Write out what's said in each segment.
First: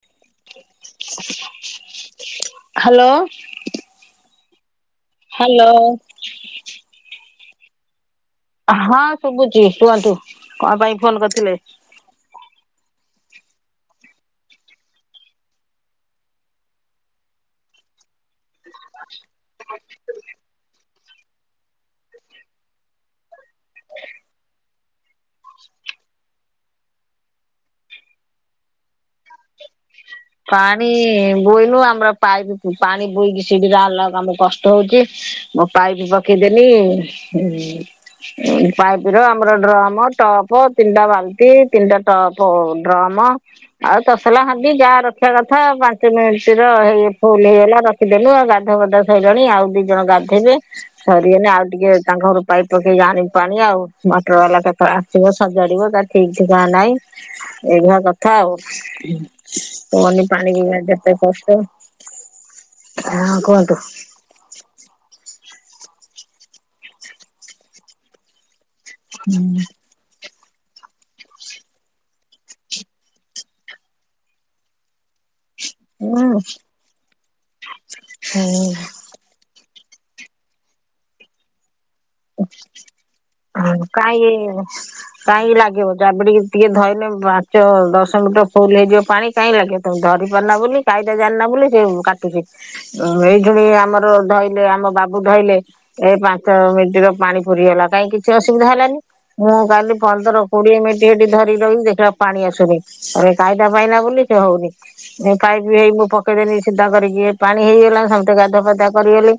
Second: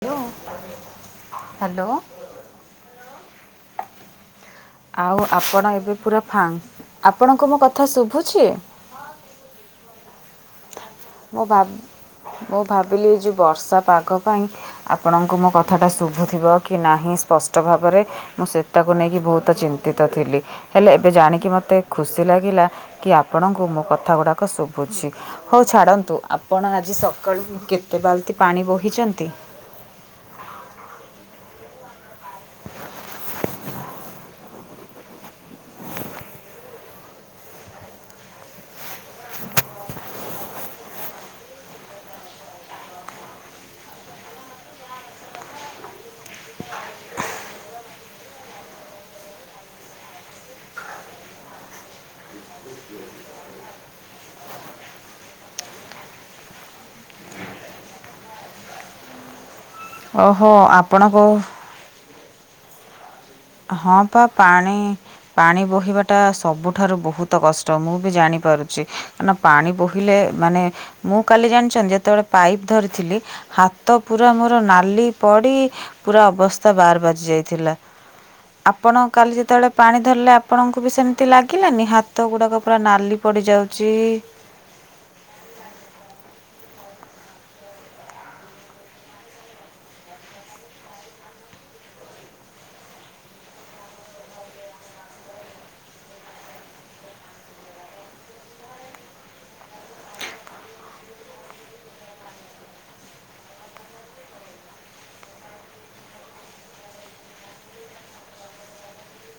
Hello. Hello hello. ଆଉ hello. ଆପଣ ଏବେ ପୁରା ଫାଙ୍କ, ଆପଣଙ୍କୁ ମୋ କଥା ଶୁଭୁ ହଁ ଶୁଭୁଛି କୁହନ୍ତୁ, କଣ ପାଇଁ ଫୋନ ମୁଁ କରିଥିଲେ? ଭା ମୁଁ ଭାବିଲି ଯେ ବର୍ଷା ପାଗ ପାଇଁ, ଆପଣଙ୍କୁ ମୋ କଥାଟା ଶୁଭୁଥିବ କି ନାହିଁ ସ୍ପ ଷ୍ଟ ଭାବରେ, ମୁଁ ସେ ତାକୁ ନେଇକି ବହୁତ ଚିନ୍ତିତ ଥିଲି। ହେଲେ ଏବେ ଜାଣିକି ମୋତେ ଖୁସି ଲାଗ ଗିଲା କି ଆପଣଙ୍କୁ ମୋ କଥା ଗୁଡ଼ାକ ଶୁଭୁଛି, ହଉ ଛାଡ଼ନ୍ତୁ। ଆପଣ ଆଜି ସକାଳୁ କେତେ ବାଲ୍ଟି ପାଣି ବୋହିଛନ୍ତି? ପାଣି ବୋହିନୁ ଆମର ପାଇପ୍, ପାଣି ବୋଇ ସିଡିରେ ଆଣିଲା ବେଳୁ ଆମକୁ କଷ୍ଟ ହଉଛି। ମୋ ପାଇପ୍ ପକେଇଦେଲିି ପାଇପ ର ଆମର ଡ୍ରମ ଟପ୍ ତିନିଟା ବାଲ୍ଟି ତିନିଟା ଟପ୍ ଡ୍ର ମ, ଆଉ ତସଲା ହାଣ୍ଡି ଯା ରଖି ରଖିବା କଥା ପାଞ୍ଚ ମିନିଟ ର ହେଇ ଫୁଲ ହେଇଗଲା ରଖିଦେଲୁ, ଆଉ ଗାଧ ବଧ ସଇିଲଣି ଆଉ ଦି ଜଣ ଗା ଗାଧେଇବେ, ସରିଗନେ ଆଉ ଟିକେ ତାଙ୍କ ଘରୁ ପକେଇକି ଆଣିବି ପାଣି ଆଉ। ମଟର ବାଲା କେତେ ବେଳେ ଆସ ପୁଅ ସଜାଡିବ ତାର ଠିକ୍ ଠିକଣା ନାହିଁ। ଏଇଭଳିଆ କଥା ଆଉ। କୁହନି ଓହୋ ପାଣି ଜି ବିନା ଆପଣ କେତେ କହୁ କଷ୍ଟ। ହଁ କୁହନ୍ତୁ ହଁ ପା ପାଣି ପାଣି ବୋହିବାଟା ସବୁଠାରୁ ବହୁତ କଷ୍ଟ। ମୁଁ ବି ଜାଣିପାରୁ ସେ ଏନା ପାଣି ବୋହିଲେ ମାନେ ମୁଁ କାଲି ଜାଣିଛନ୍ତି। ଯେତେବେଳେ ପାଇପ୍ ଧରିଥିଲି। ହାତ ପୁରା ମୋର ନାଲି ପଡି ପୁରା ହୁଁ ଅବସ୍ଥା ବାର ବାଜି ଯାଇଥିଲା। ହୁଁ ଆପଣ କାଲି ଯେତେବେଳେ ପାଣି ଧରିଲେ ଆପଣଙ୍କୁ ବି ସେମିତି ଲାଗିଲାନି ହାତ ଗୁଡ଼ାକ ପୁରା ନାଲି ହ ପଡ଼ିଯାଉଛି କାଇଁ କାହିଁକି ଲାଗିବ ଜାବୁଡିକି ଟିକେ ଧଇନେ ପାଞ୍ଚ ଦଶ ମିିଟର ଫୁଲ୍ ହେଇଯିବ ପାଣି। କାହିଁ ଲାଗିବ ତମେ ଧରି ପାରୁନା ବୋଲି କାଇଦା ଜାଣିନ ବୋଲି ସେ କାଟୁଛି। ଏଇ ଶୁଣି ଆମର ଧୋଇଲେ ଆମ ବାବୁ ଧଇଲେ ଏ ପାଞ୍ଚ ମିନ ପାଣି ପୁରରିଗଲା କାହିଁ କିଛି ଅସୁବିଧା ହେଲାନି? ମୁଁ କାଲି ପନ୍ଦର କୋଡିଏ ମିନିଟ୍ ହେଟି ଧରି ରହିଲି ଦେ ପୁରା ପାଣି ଆସୁନି, କାଇଦା ପାଇଲା ବୋଲି ସେ ହଉନି ପାଇବି ହେଇ ମୁଁ ପକେଇଦେନି ସିଧା କରିକି ଏ ପାଣି ହେଇଗଲା, ସମସ୍ତେ ଗାଧୁଆ ପାଦୂଆ କରିଗଲେ,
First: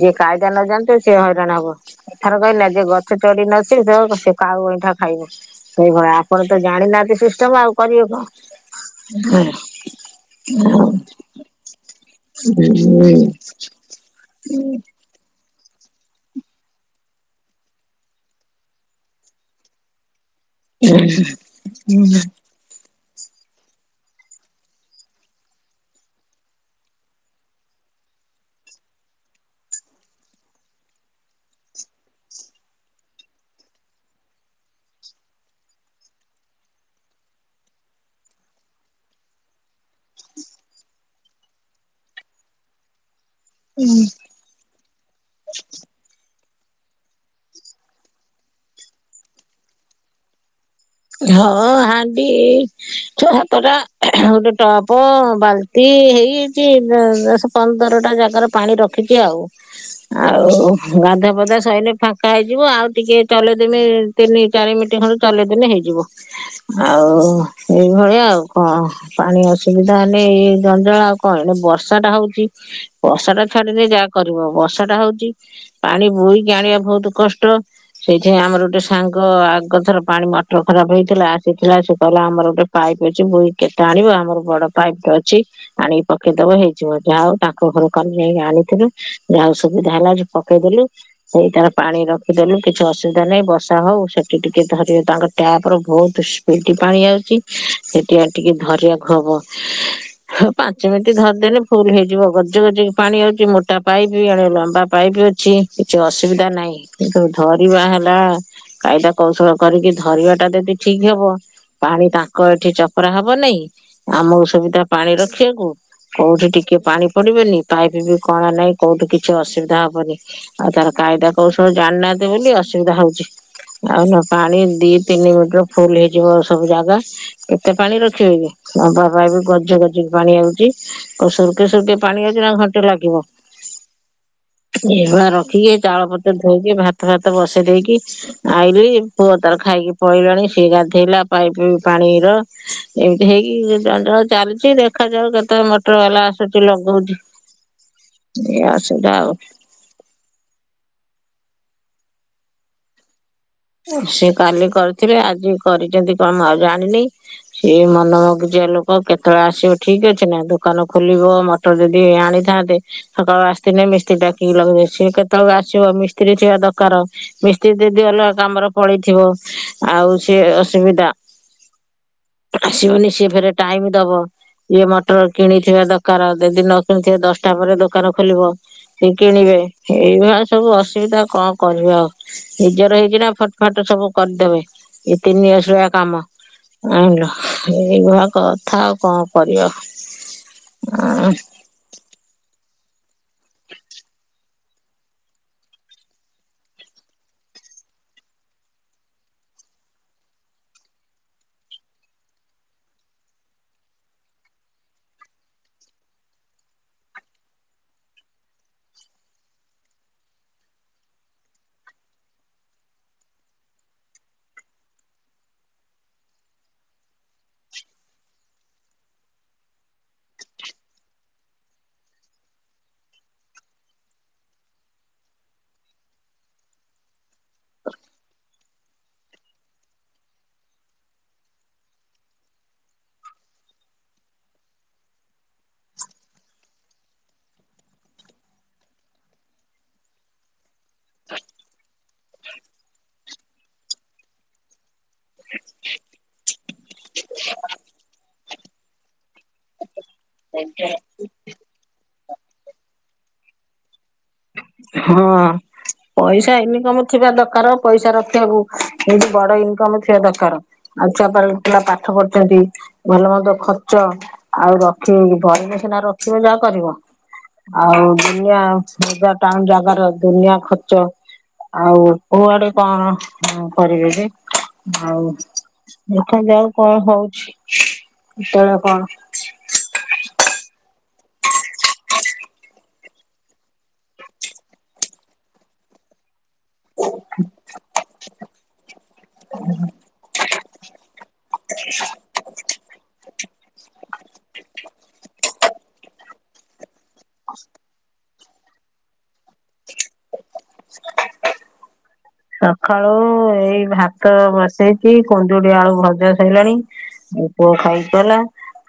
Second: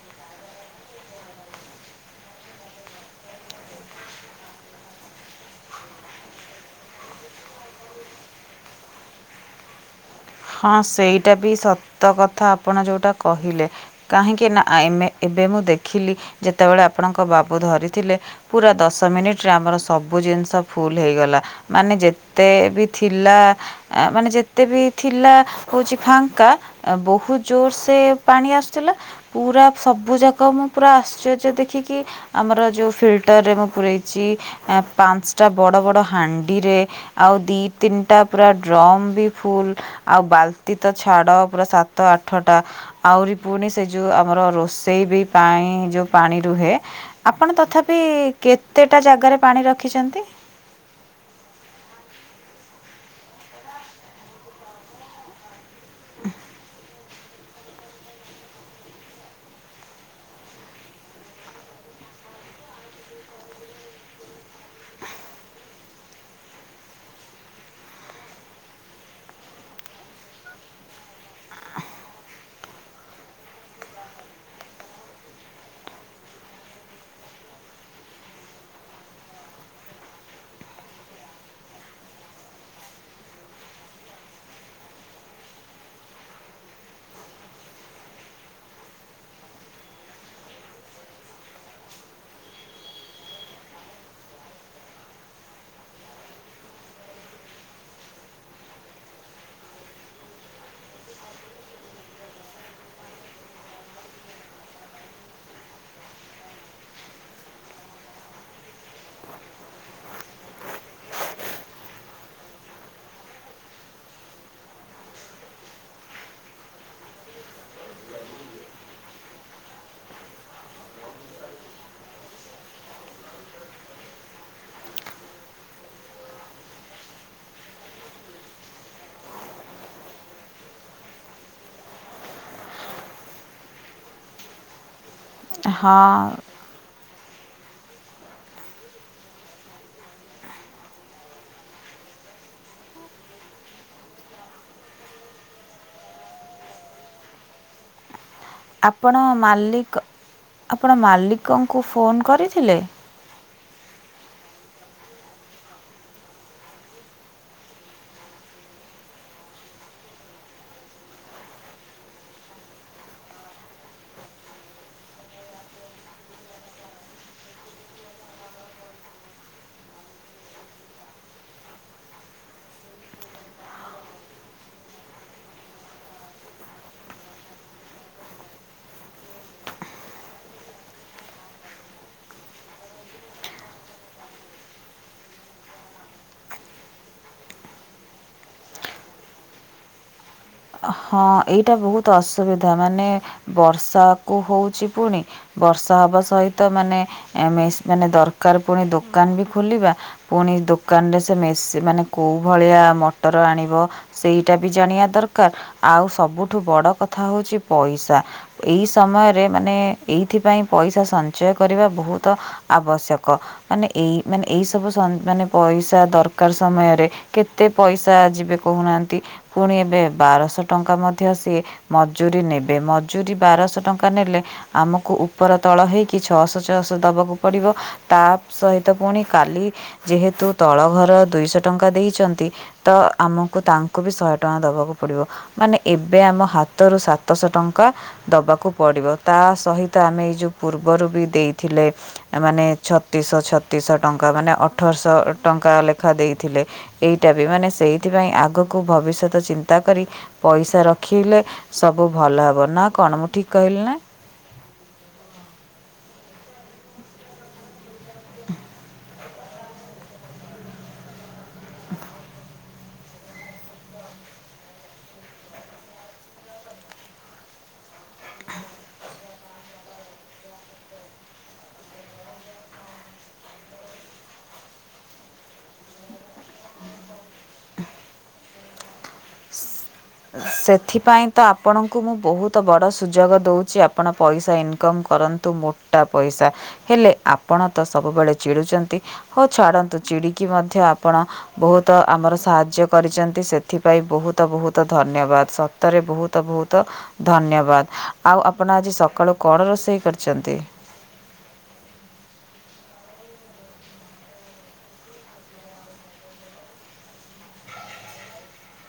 ଯିଏ କାଇଦା ନ ଜାଣିଥିବ ସିଏ ହଇରାଣ ହବ। କଥାରେ କାହିନିନା ଯିଏ ଗଛ ଚଢ଼ି ନ ଶିକ୍ଷିଥିବ, ସେ କାଉ ଅଇଁଠା ଖାଇବ। ସେଇଭଳିଆ ଆପଣ ତ ଜାଣେ ନିନାହାତି ସିଷ୍ଟମ ଆଉ କରିବେ କଣ? [inaudible] ହଁ ସେଇଟା ବି ସତ କଥା ଆପଣ ଯୋଉଟା କହିଲେ। କାହିଁକି ନା ଏ- ଏବେ ମୁଁ ଦେଖ ଦେଖିଲି ଯେତେବେଳେ ଆପଣଙ୍କ ବାବୁ ଧରିଥିଲେ, ପୁରା ଦଶ ମିନିଟରେ ଆମର ସବୁ ସବୁ ଜିନିଷ ଫୁଲ୍ ହେଇଗଲା। ମାନେ ଯେତେ ବି ଥିଲା ମାନେ ଯେତେ ବି ଥିଲା ହଉଛି ଫାଙ୍କା। ବହୁତ ଜୋର ସେ ପାଣି ଆସୁଥିଲା। ପୁରା ସବ ସବୁଯାକ ମୁଁ ପୁରା ଆଶ୍ଚର୍ଯ୍ୟ ଦେଖିକି। ଆମର ଯୋଉ ଫିଲ୍ଟରରେ ମୁଁ ପୁରେଇଛି। ପାଞ୍ଚଟା ବଡ଼ ବଡ଼ ହାଣ୍ଡିରେ, ଆଉ ଦି ତିନିଟା ପୁରା ଡ୍ରମ୍ ବି ଫୁଲ୍ ଆଉ ବାଲତି ତ ଛାଡ ପୁରା ସାତ ଆଠ ଟା ଆହୁରି ଫୁଣି ସେ ଯେଉ ଆମର ରୋଷେଇ ବି ପାଇଁ ଯେଉ ପାଣି ରୁହେ, ଆପଣ ତଥାପି କେତେଟା ଜାଗାରେ ପାଣି ରଖିଛନ୍ତି? ହଁ ହାଣ୍ଡି ଛ, ସାତଟା ଗୋଟେ ଟପ ବାଲ୍ଟି ଏ ହେଇଯାଇଛି, ଦଶ ପନ୍ଦରଟା ଜାଗାରେ ପାଣି ରଖିଛି ଆଉ। ଆଉ ଗାଧୁଆ ପାଦୁଆ ସାରିଲେ ଫାଙ୍କା ହେଇଯିବ। ଆଉ ଟିକେ ଚଲେଇ ଦେମି ତିନି ଚାରି ମିନିଟ ଖଣ୍ଡେ ଚଲେଇଦେଲେ ହେଇଯିବ। ଆଉ ଏଇଭଳିଆ ଆଉ କଣ, ପାଣି ଅସୁବିଧା ହେନେ ଏ ଦ ଣ୍ଡ ଆଉ କଣ। ଏଣେ ବର୍ଷା ଟା ହଉଛି। ବର୍ଷ ଟା ଛାଡିଲେ ଯାହା କରିବ। ବର୍ଷା ଟା ହଉଛି ପାଣି ବୋହିକି ଆଣିବା ବହୁତ କଷ୍ଟ। ସେଇଥିପାଇଁ ଆମର ଗୋଟେ ସାଙ୍ଗ ଆଗଥର ପାଣି ମ ପେଟ ଖରାପ ହେଇଥିଲା। ଆସିଥିଲା ସେ କହିଲା ଆମର ଗୋଟେ ପାଇପ୍ ଅଛି ବହିକି କେତେ ଆଣିବ? ଆମର ଗୋଟେ ବଡ ପାଇପ୍ ଟେ ଅଛି ଆଣିକି ପକେଇଦବ ହେଇଯିବ ଯାହା ହଉ ତାଙ୍କ ଘରୁ କାଲି ଯାଇକି ଆଣିଥିଲୁ ଯାହା ହେଉ ସୁବିଧା ହେଲା ପକେଇଦେଲୁ ସେଇ ଟାରେ ପାଣି ରଖିଦେଲୁ, କିଛି ଅସୁବିଧା ନାହିଁ। ବର୍ଷା ହଉ ସେଠି ଟିକେ ଧରିବେ ତାଙ୍କର ଟ୍ୟାପର ବହୁତ ସ୍ପିଡ ପାଣି ଆଉଛି, ସେଠି ଆଉ ଟିକେ ଧରିବାକୁ ହବ। ହଉ ପାଞ୍ଚ ମିନିଟ ଧରିଦେଲେ ଫୁଲ ହେଇଯିବ। ଗଜ ଗଜ କି ପାଣି ଆଉଛି, ମୋଟା ପାଇପ୍ ବି ଏଣେ ଲମ୍ବା ପାଇପ୍ କିଛି ଅସୁବିଧା ନାହିଁ। କିନ୍ତ ଧରିବା ହେଲା କାଇଦା କୌଶଳ କରିକି ଧରିବା ଟା ଯଦି ଠିକ୍ ହବ ପାଣି ତାଙ୍କ ଏଠି ଚପର ହବ ନାଇଁ। ଆମକୁ ସୁବିଧା ପାଣି ରଖିବାକୁ କୋଉଠି ଟିକେ ପାଣି ପଡିବେନି, ପାଇପ ବି କଣ ନାହିଁ। କୋଉଠି କିଛି ଅସୁବିଧା ହବନି। ଆଉ ତାର କାଇଦା କୌଶଳ ଜାଣିନାହାନ୍ତି ବୋଲି ଅସୁବିଧା ହଉଛି। ଆଉ ନ ପାଣି ଦି ତିନି ମିନିଟ ରେ ଫୁଲ୍ ହେଇଯିବ ସବୁ ଜାଗା। କେତେ ପାଣି ରଖିବେକି? ନମ୍ବା ପାଇପ୍ ପଡିଛି ରଜୁ କୁ ପାଣି ଆଣୁଚି ଆଉ ସୁର୍କେ ସୁର୍କେ ପାଣି ଆଉଚି ନା ଘଣ୍ଟେ ଲାଗିବ। ହଁ [unintelligible] ଟିକେ ଚାଉଳ ପତ୍ର ଧୋଇକି ଭାତ ଫାତ ବସେଇ ଦେଇକି ଆଇଲିି ପୁଅ ତାର ଖାଇକି ପଲେଇଲାଣି ସିଏ ଗାଧେଇଲା ପାଇପି ପାଣିର ଏମିତି ହେଇକି ଜଣେ ଜଣେ ଚା ଚାଲୁଚି ଦେଖାଯାଉ କେତବେଳେ ମଟର ବାଲା ଆସୁଚି ଲଗଉଚି। [inaudible] ଆପଣ ମାଲିକ ଆପଣ ମାଲିକଙ୍କୁ ଫୋନ୍ କରିଥିଲେ? ସିଏ କାଲି କରିଥିବେ ଆଜି କରିଚନ୍ତି କଣ ମୁଁ ଆଉ ଜାଣିନି ସିଏ ମନ ମଗଜିଆ। ଆ ଲୋକ କେତଳେ ଆସିବ ଠିକ ଅଛି ନା ଦୋକାନ ଖୋଲିବ ମଟର ଯଦି ଆଣିଥାନ୍ତେ ସକାଳ ଆ ଦିନେ ମିସ୍ତ୍ରୀ ଡାକିକି ଲଗେଇ ସିଏ କେତବେଳେ ଆସିବ ମିସ୍ତ୍ରୀ ଥିବା ଦରକାର ମିସ୍ତ୍ରୀ ଦିଦି ଗଲ। କାମର ପଳେଇଥିବ ଆଉ ସିଏ ଅସୁବିଦା। ଆସିବନି ସିଏ ଫେରେ ଟାଇମ ଦବ। ଇଏ ମଟର କିଣିଥିବା ଦରକାର ଯଦି ନ କିଣିଥିବେ ଦଶଟା ପରେ ଦୋକାନ ଖୋଲିବ ସେ କିଣିବେ। ଏ ଏଇଭଳିଆ ସବୁ ଅସୁବିଧା କଣ କରିବା ଆଉ ନିଜର ହେଇଚି ନା। ଫଟ୍ ଫାଟ୍ ସବୁ କରିଦେବେ ଇଏ ତିନି ଅସଳିଆ କାମ। ଆଇଁଲ ଏଇ ଭଳିଆ କଥା ଆଉ କଣ କରିବ। ହଁ ଏଇଟା ବହୁତୁ ଅସୁବି ଥା ମାନେ ବର୍ଷାକୁ ହଉଚି ପୁଣି ବର୍ଷା ହବା ସହିତ ମାନେ ଏମି ମେସ ମାନେ ଦରକାର ପୁଣି ଦୋକାନ ବି ଖୋଲିବା ପୁଣି ଦୋକାନରେ ସେ ମେସ୍ ମାନେ କୋଉ ଭ ଳିଆ ମଟର ଆଣିବ ସେଇଟା ବି ଜାଣିବା ଦରକାର। ଆଉ ସବୁଠୁ ବଡ଼ କଥା ହଉଚି ପଇସା ଏଇ ସମୟରେ ମାନେ ଏଇଥିପାଇଁ ପଇସା ସଞ୍ଚୟ କରିବା ବହୁତ ଆବଶ୍ୟକ ମାନେ ଏଇ ମାନେ ଏଇ ସବୁ ସ ମାନେ ପଇ ପଇସା ଦରକାର ସମୟରେ କେତେ ପଇସା ଯିବେ କହୁନାହାନ୍ତି ଫୁଣି ଏବେ ବାରଶହ ଟଙ୍କା ମଧ୍ଯ ସିଏ ମଜୁରୀ ନେବେ ମଜୁରି ବାରଶ ଟଙ୍କା ନେଲେ ଆମକୁ ଉପର ତ ଳ ହେଇକି ଛଅଶ ଛଅଶ ଦବାକୁ ପଡିବ ତା ସହିତ ପୁଣି କାଲି ଯେହେତୁ ତ ତଳ ଘର ଦୁଇଶହ ଟଙ୍କା ଦେଇଚନ୍ତି ତ ଆମକୁ ତାଙ୍କୁ ବି ଶଏ ଟଙ୍କା ଦବାକୁ ପଡିବ। ମାନେ ଏବେ ଆମ ହାତରୁ ସାତଶହ ଟଙ୍କା ଦବାକୁ ପଡ଼ିବ ତା ସହିତ ଆମେ ଏଇ ଯଉ ପୁର୍ବରୁ ବି ଦେଇଥିଲେ ମାନେ ଛତିଶ ଛତିଶ ଟଙ୍କା ମାନେ ଅଠରଶ ଟ ଟଙ୍କା ଲେଖା ଦେଇଥିଲେ ଏଇଟା ବି ମାନେ ସେଇଥିପାଇଁ ଆଗକୁ ଭବିଷ୍ୟତ ଚିନ୍ତା କରି ପଇସା ରଖିଲେ ସବୁ ଭଲ ହେବ ନା କଣ ମୁଁ ଠିକ୍ କହିଲି ନା? ହଁ ପଇସା ଇନିକମ ଥିବା ଦରକାର ପଇସା ରଖିବା କୁ [unintelligible] ବଡ ଇନକମ୍ ଥିବା ଦରକାର ଆଉ ଛୁଆ ପାଲ ପିଲା ପାଠ ପଢୁଚନ୍ତି ଭଲ ମନ୍ଦ ଖର୍ଚ୍ଚ ଆଉ ରଖିବ [unintelligible] ଧଇନେ ସିନା ରଖିବ ଯାହା କରିବ। ଆଉ ଦୁନିଆ ବଜାର ଟାଉନ୍ ଜାଗାର ଦୁନିଆ ଖର୍ଚ୍ଚ। ଆଉ କୁଆଡେ କଣ ଉଁ କରିବେ କି ଆଉ ଦେଖ ଯାଉ କଣ ହଉଛି କେତେବେଳେ କଣ? ସେଥିପାଇଁ ତ ଆପଣଙ୍କୁ ମୁଁ ବହୁତ ବଡ଼ ସୁଯୋଗ ଦଉଛି ଆପଣ ପଇସା ଇନକମ୍ କର କିନ୍ତୁ ମୋଟା ପଇସା। ହେଲେ ଆପଣ ତ ସବୁବେଳେ ଚିଡୁଚନ୍ତି ହଉ ଛାଡନ୍ତୁ ଚିଡିକି ମଧ୍ୟ ଆପଣ ବହୁତ ଆମର ସାହାଯ୍ୟ କରିଚନ୍ତି ସେଥିପାଇଁ ବହୁତ ବହୁତ ଧନ୍ୟ ବାଦ୍ ସତରେ ବହୁତ ବହୁତ ଧନ୍ୟବାଦ ଆଉ ଆପଣ ଆଜି ସକାଳୁ କଣ ରୋଷେଇ କରିଚନ୍ତି? ହ ସଖାଳୁ ଏଇ ଭାତ ବସେଇକି କୁନ୍ଦୁଡ଼ି ଆଳୁ ଭଜା ସଇଲାଣି। ମୋ ପୁଅ ଖାଇକି ଗଲା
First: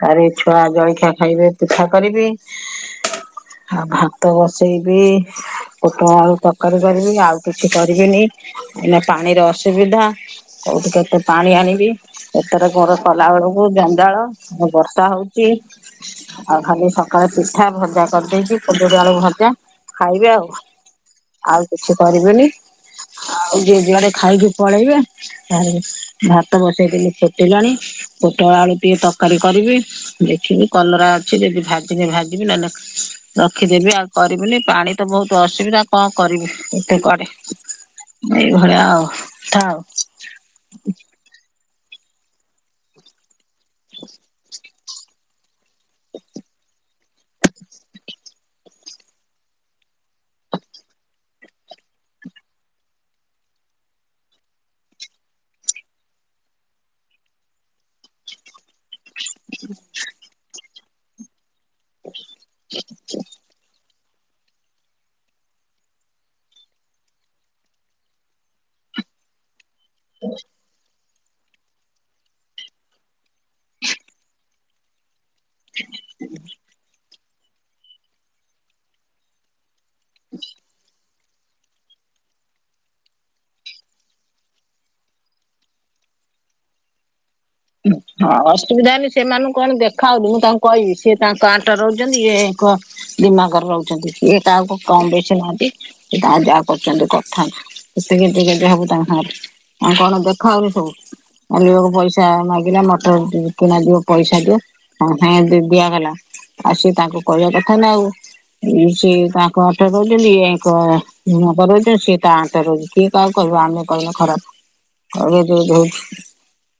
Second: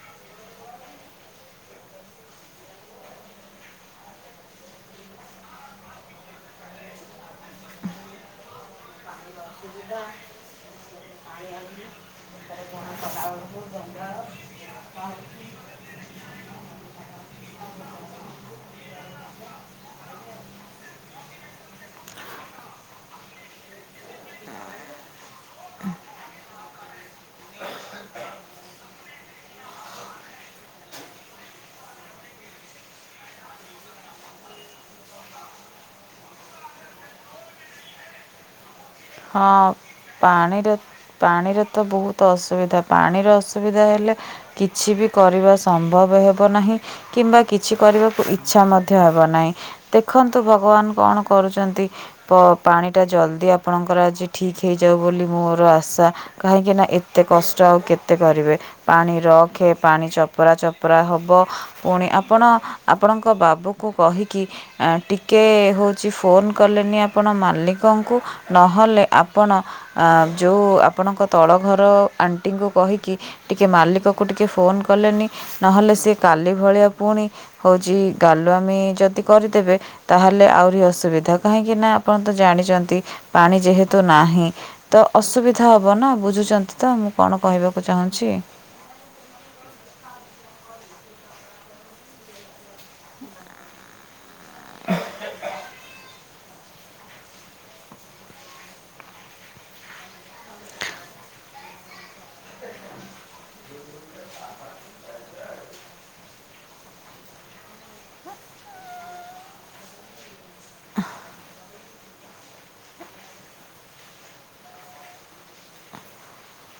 ତାରେ ଛୁଆ ଜଳଖିଆ ଖାଇବେ ପିଠା କରିବି। ଆଉ ଭାତ ବସେଇବି ପୋଟଳ ଆଳୁ ତରକାରୀ କରିବି ଆଉ କିଛି କରିବିନି। ଏଇନା ପାଣିରେ ଅସୁବିଧା। କୋଉଠୁ କେତେ ପାଣି ଆଣିବି ଓପର ଘର କଲା ବେଳକୁ ଜଞ୍ଜାଳ [unintelligible] ବର୍ଷା ହଉଚି। [unintelligible] ଆଉ ଖାଲି ସକାଳେ ପିଠା ଭଜା କରିଦେଇଚି କୁନ୍ଦୁରି ଆଳୁ ଭଜା ଖାଇବେ ଆଉ। ଆଉ କିଛି କରିବିନି। ଆଉ ଜେ ଜୁଆଡେ ଖାଇକି ପଳେଇବେ ତାପରେ ଭାତ ବସେଇଦେଲି ଫୁଟିଲାଣି। ପୋଟଳ ଆଳୁ ଟିକେ ତରକାରୀ କରିବି ଦେଖିବି କଲରା ଅଛି ଯଦି ଭାଜିବି ଭାଜିବି ନହେଲେ ରଖିଦେବି ଆଉ କରିବିନି ପାଣି ବୋହୁତ ଅସୁବିଧା କଣ କରିବି ଏତେ କୁଆଡେ ଏଇଭଳିଆ ହଁ ଥାଉ। ପାଣିର ପାଣିର ତ ବୋହୁତ ଅସୁବିଧା ପାଣିର ଅସୁବିଧା ହେଲେ କିଛି ବି କରିବା ସ ମ୍ଭବ ହେବ ନାହିଁ କିମ୍ବା କିଛି କରିବାକୁ ଇ ଚ୍ଛା ମଧ୍ୟ ହେବ ନାହିଁ। ଦେଖନ୍ତୁ ଭଗବାନ କଣ କରୁଛନ୍ତି ପ-ପାଣିଟା ଜଲ୍ଦି ଯଦି ଆପଣଙ୍କର ଆଜି ଠିକ୍ ହେଇଯାଉ ବୋଲି ମୋର ଆଶା କାହିଁକି ନା ଏତେ କଷ୍ଟ ଆଉ କେତେ କରିବେ। ପାଣି ରଖେ ପାଣି ଚପରା ଚପରା ହବ। ପୁଣି ଆପଣ ଆପଣଙ୍କ ବାବୁକୁ କହିକି ଟିକେ ହୋଉଚି ଫୋନ କଲେନି। ଆପଣ ମାଲିକଙ୍କୁ ନହେଲେ ଆପଣ ଯୋଉ ଆପଣଙ୍କ ତଳ ଘର ଆଣ୍ଟିଙ୍କୁ କହିକି ଟିକିଏ ମାଲିକକୁ ଟିକିଏ ଫୋନ୍ କଲେନି। ନହେଲେ ସିଏ କାଲି ଭଳିଆ ଫୁଣି ହୋଉଚି ଗାଲୁଆମି ଯଦି କରିଦେବେ ତାହେଲେ ଆହୁରି ଅସୁବିଧା। କାହିଁକି ନା ଆପଣ ତ ଜାଣିଚନ୍ତି ପାଣି ଯେହେ ତୁ ନାହିଁ ତ ଅସୁବିଧା ହବ ନା ବୁଝୁଚନ୍ତି ତ ମୁଁ କ'ଣ କହିବାକୁ ଚାହୁଁଛି ହଁ ଅସୁବିଧା ହେଲେ ସେମାନଙ୍କୁ କଣ ଦେଖା ହୋଉନି ମୁଁ ତାଙ୍କୁ କହିବି। ସେ ତାଙ୍କ ଆଣ୍ଟରେ ରହୁଚନ୍ତି। ଇଏ ଆଙ୍କ ଦିମାକରେ ରହୁଚନ୍ତି। କିଏ କାହାକୁ କମ ବେଶୀ ନୁହନ୍ତି। ସେ ତାର ଯାହାକୁ କରୁଚନ୍ତି କରୁଥାନ୍ତୁ କେତେ ଗେଜେ ଗେଜେ ହୋବୁ ତାଙ୍କ ସାଙ୍ଗରେ। ଆଉ କଣ ଦେଖାଉନି ସବୁ ମାଲିକୁ ପଇସା ମାଗିଲା ମଟର କିଣା ଯିବ ପଇସା ଦିଅ ସାଙ୍ଗେ ସଙ୍ଗେ ଦିଆଗଲା। ଆଉ ସିଏ ତାଙ୍କୁ କହିବା କଥା ନା ଆଉ। ସିଏ ତାଙ୍କ ଆଣ୍ଟରେ ରହୁଚନ୍ତି ଇଏ ଆଙ୍କ ଗୁଣରେ ରହିଚି ସିଏ ତା ଆଣ୍ଟରେ ରହୁଚି କିଏ କାହାକୁ କ ତାକୁ ଆମେ କହିଲେ ଖରାପ [unintelligible] ଗେଜେ ଗେଜେ ହୋଉଚି।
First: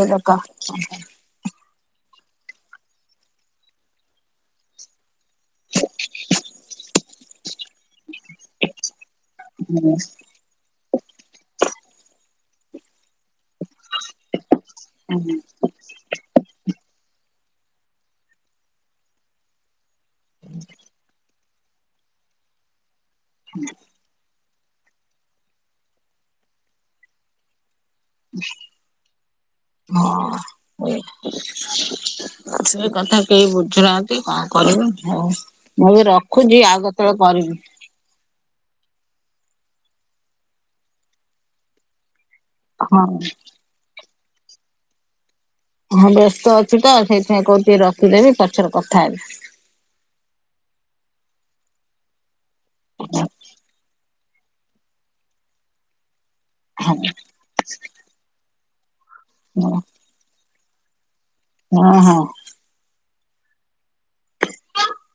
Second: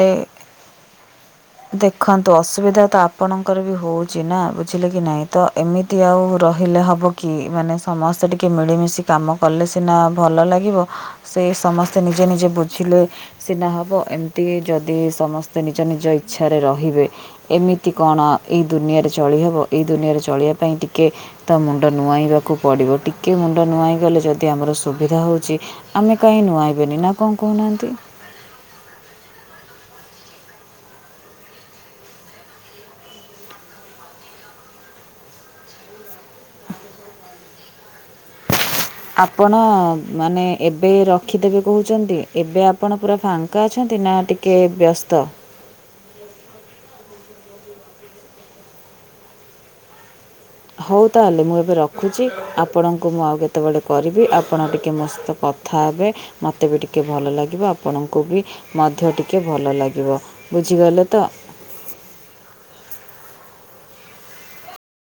ଦେ ଦେଖନ୍ତୁ ଅସୁବିଧା ତ ଆପଣଙ୍କର ବି ହୋଉଚି ନା ବୁଝିଲେ କି ନାଇଁ। ତ ଏମିତି ଆଉ ରହିଲେ ହବ କି ମାନେ ସମସ୍ତେ ଟିକେ ମିଳିମିଶି କାମ କଲେ ସିନା ଭଲ ଲାଗିବ। ସେ ସମସ୍ତେ ନିଜ ନିଜ ବୁଝିଲେ ସିନା ହେବ ଏମିତି ଯଦି ସମସ୍ତେ ନିଜ ନିଜ ଇଚ୍ଛାରେ ରହିବେ ଏମିତି କଣ ଏଇ ଦୁନିଆରେ ଚଳିହବ। ଏଇ ଦୁନିଆରେ ଚଳିବା ପାଇଁ ଟିକେ ତ ମୁଣ୍ଡ ନୁଆଇଁବାକୁ ପଡିବ। ଟିକେ ମୁଣ୍ଡ ନୁଆଇଁଗଲେ ଯଦି ଯଦି ଆମର ସୁବିଧା ହୋଉଚି ଆମେ କାହିଁ ନୂଆ [unintelligible] ନା କଣ କୋହୁନାହାଁନ୍ତି। ହଁ ସେ କଥା କେହି ବୁଝୁନାହାନ୍ତି। କଣ କରିବୁ। ହୋଉ ମୁଁ ଏବେ ରଖୁଚି ଆଉ କେତେବେଳେ କରିବି। ଆପଣ ମାନେ ଏବେ ରଖିଦେବେ କୋହୁଚନ୍ତି? ଏବେ ଆପଣ ହଁ ପୁରା ଫାଙ୍କା ଅଛନ୍ତି ନା ଟିକିେ ବ୍ୟସ୍ତ? ହଁ ବ୍ୟସ୍ତ ଅଛି ତ ସେଇଥିପାଇଁ କୋହୁଚି ରଖିଦେବି ପଛରେ କଥା ହେବି। ହୋଉ ତାହେଲେ ମୁଁ ଏବେ ରଖୁଚି। ଆପଣଙ୍କୁ ମୁଁ ଆଉ କେତେବେଳେ କରିବି ଆପଣ ଟିକେ ମୋ ସହିତ କଥା ହେବେ। ମୋତେ ବି ହଁ ଟିକେ ଭଲ ଲାଗିବ ଆପଣଙ୍କୁ ବି ମଧ୍ୟ ଟିକିଏ ଭଲ ଲାଗିବ ବୁଝିଗଲେ ତ। ହଁ ହଁ।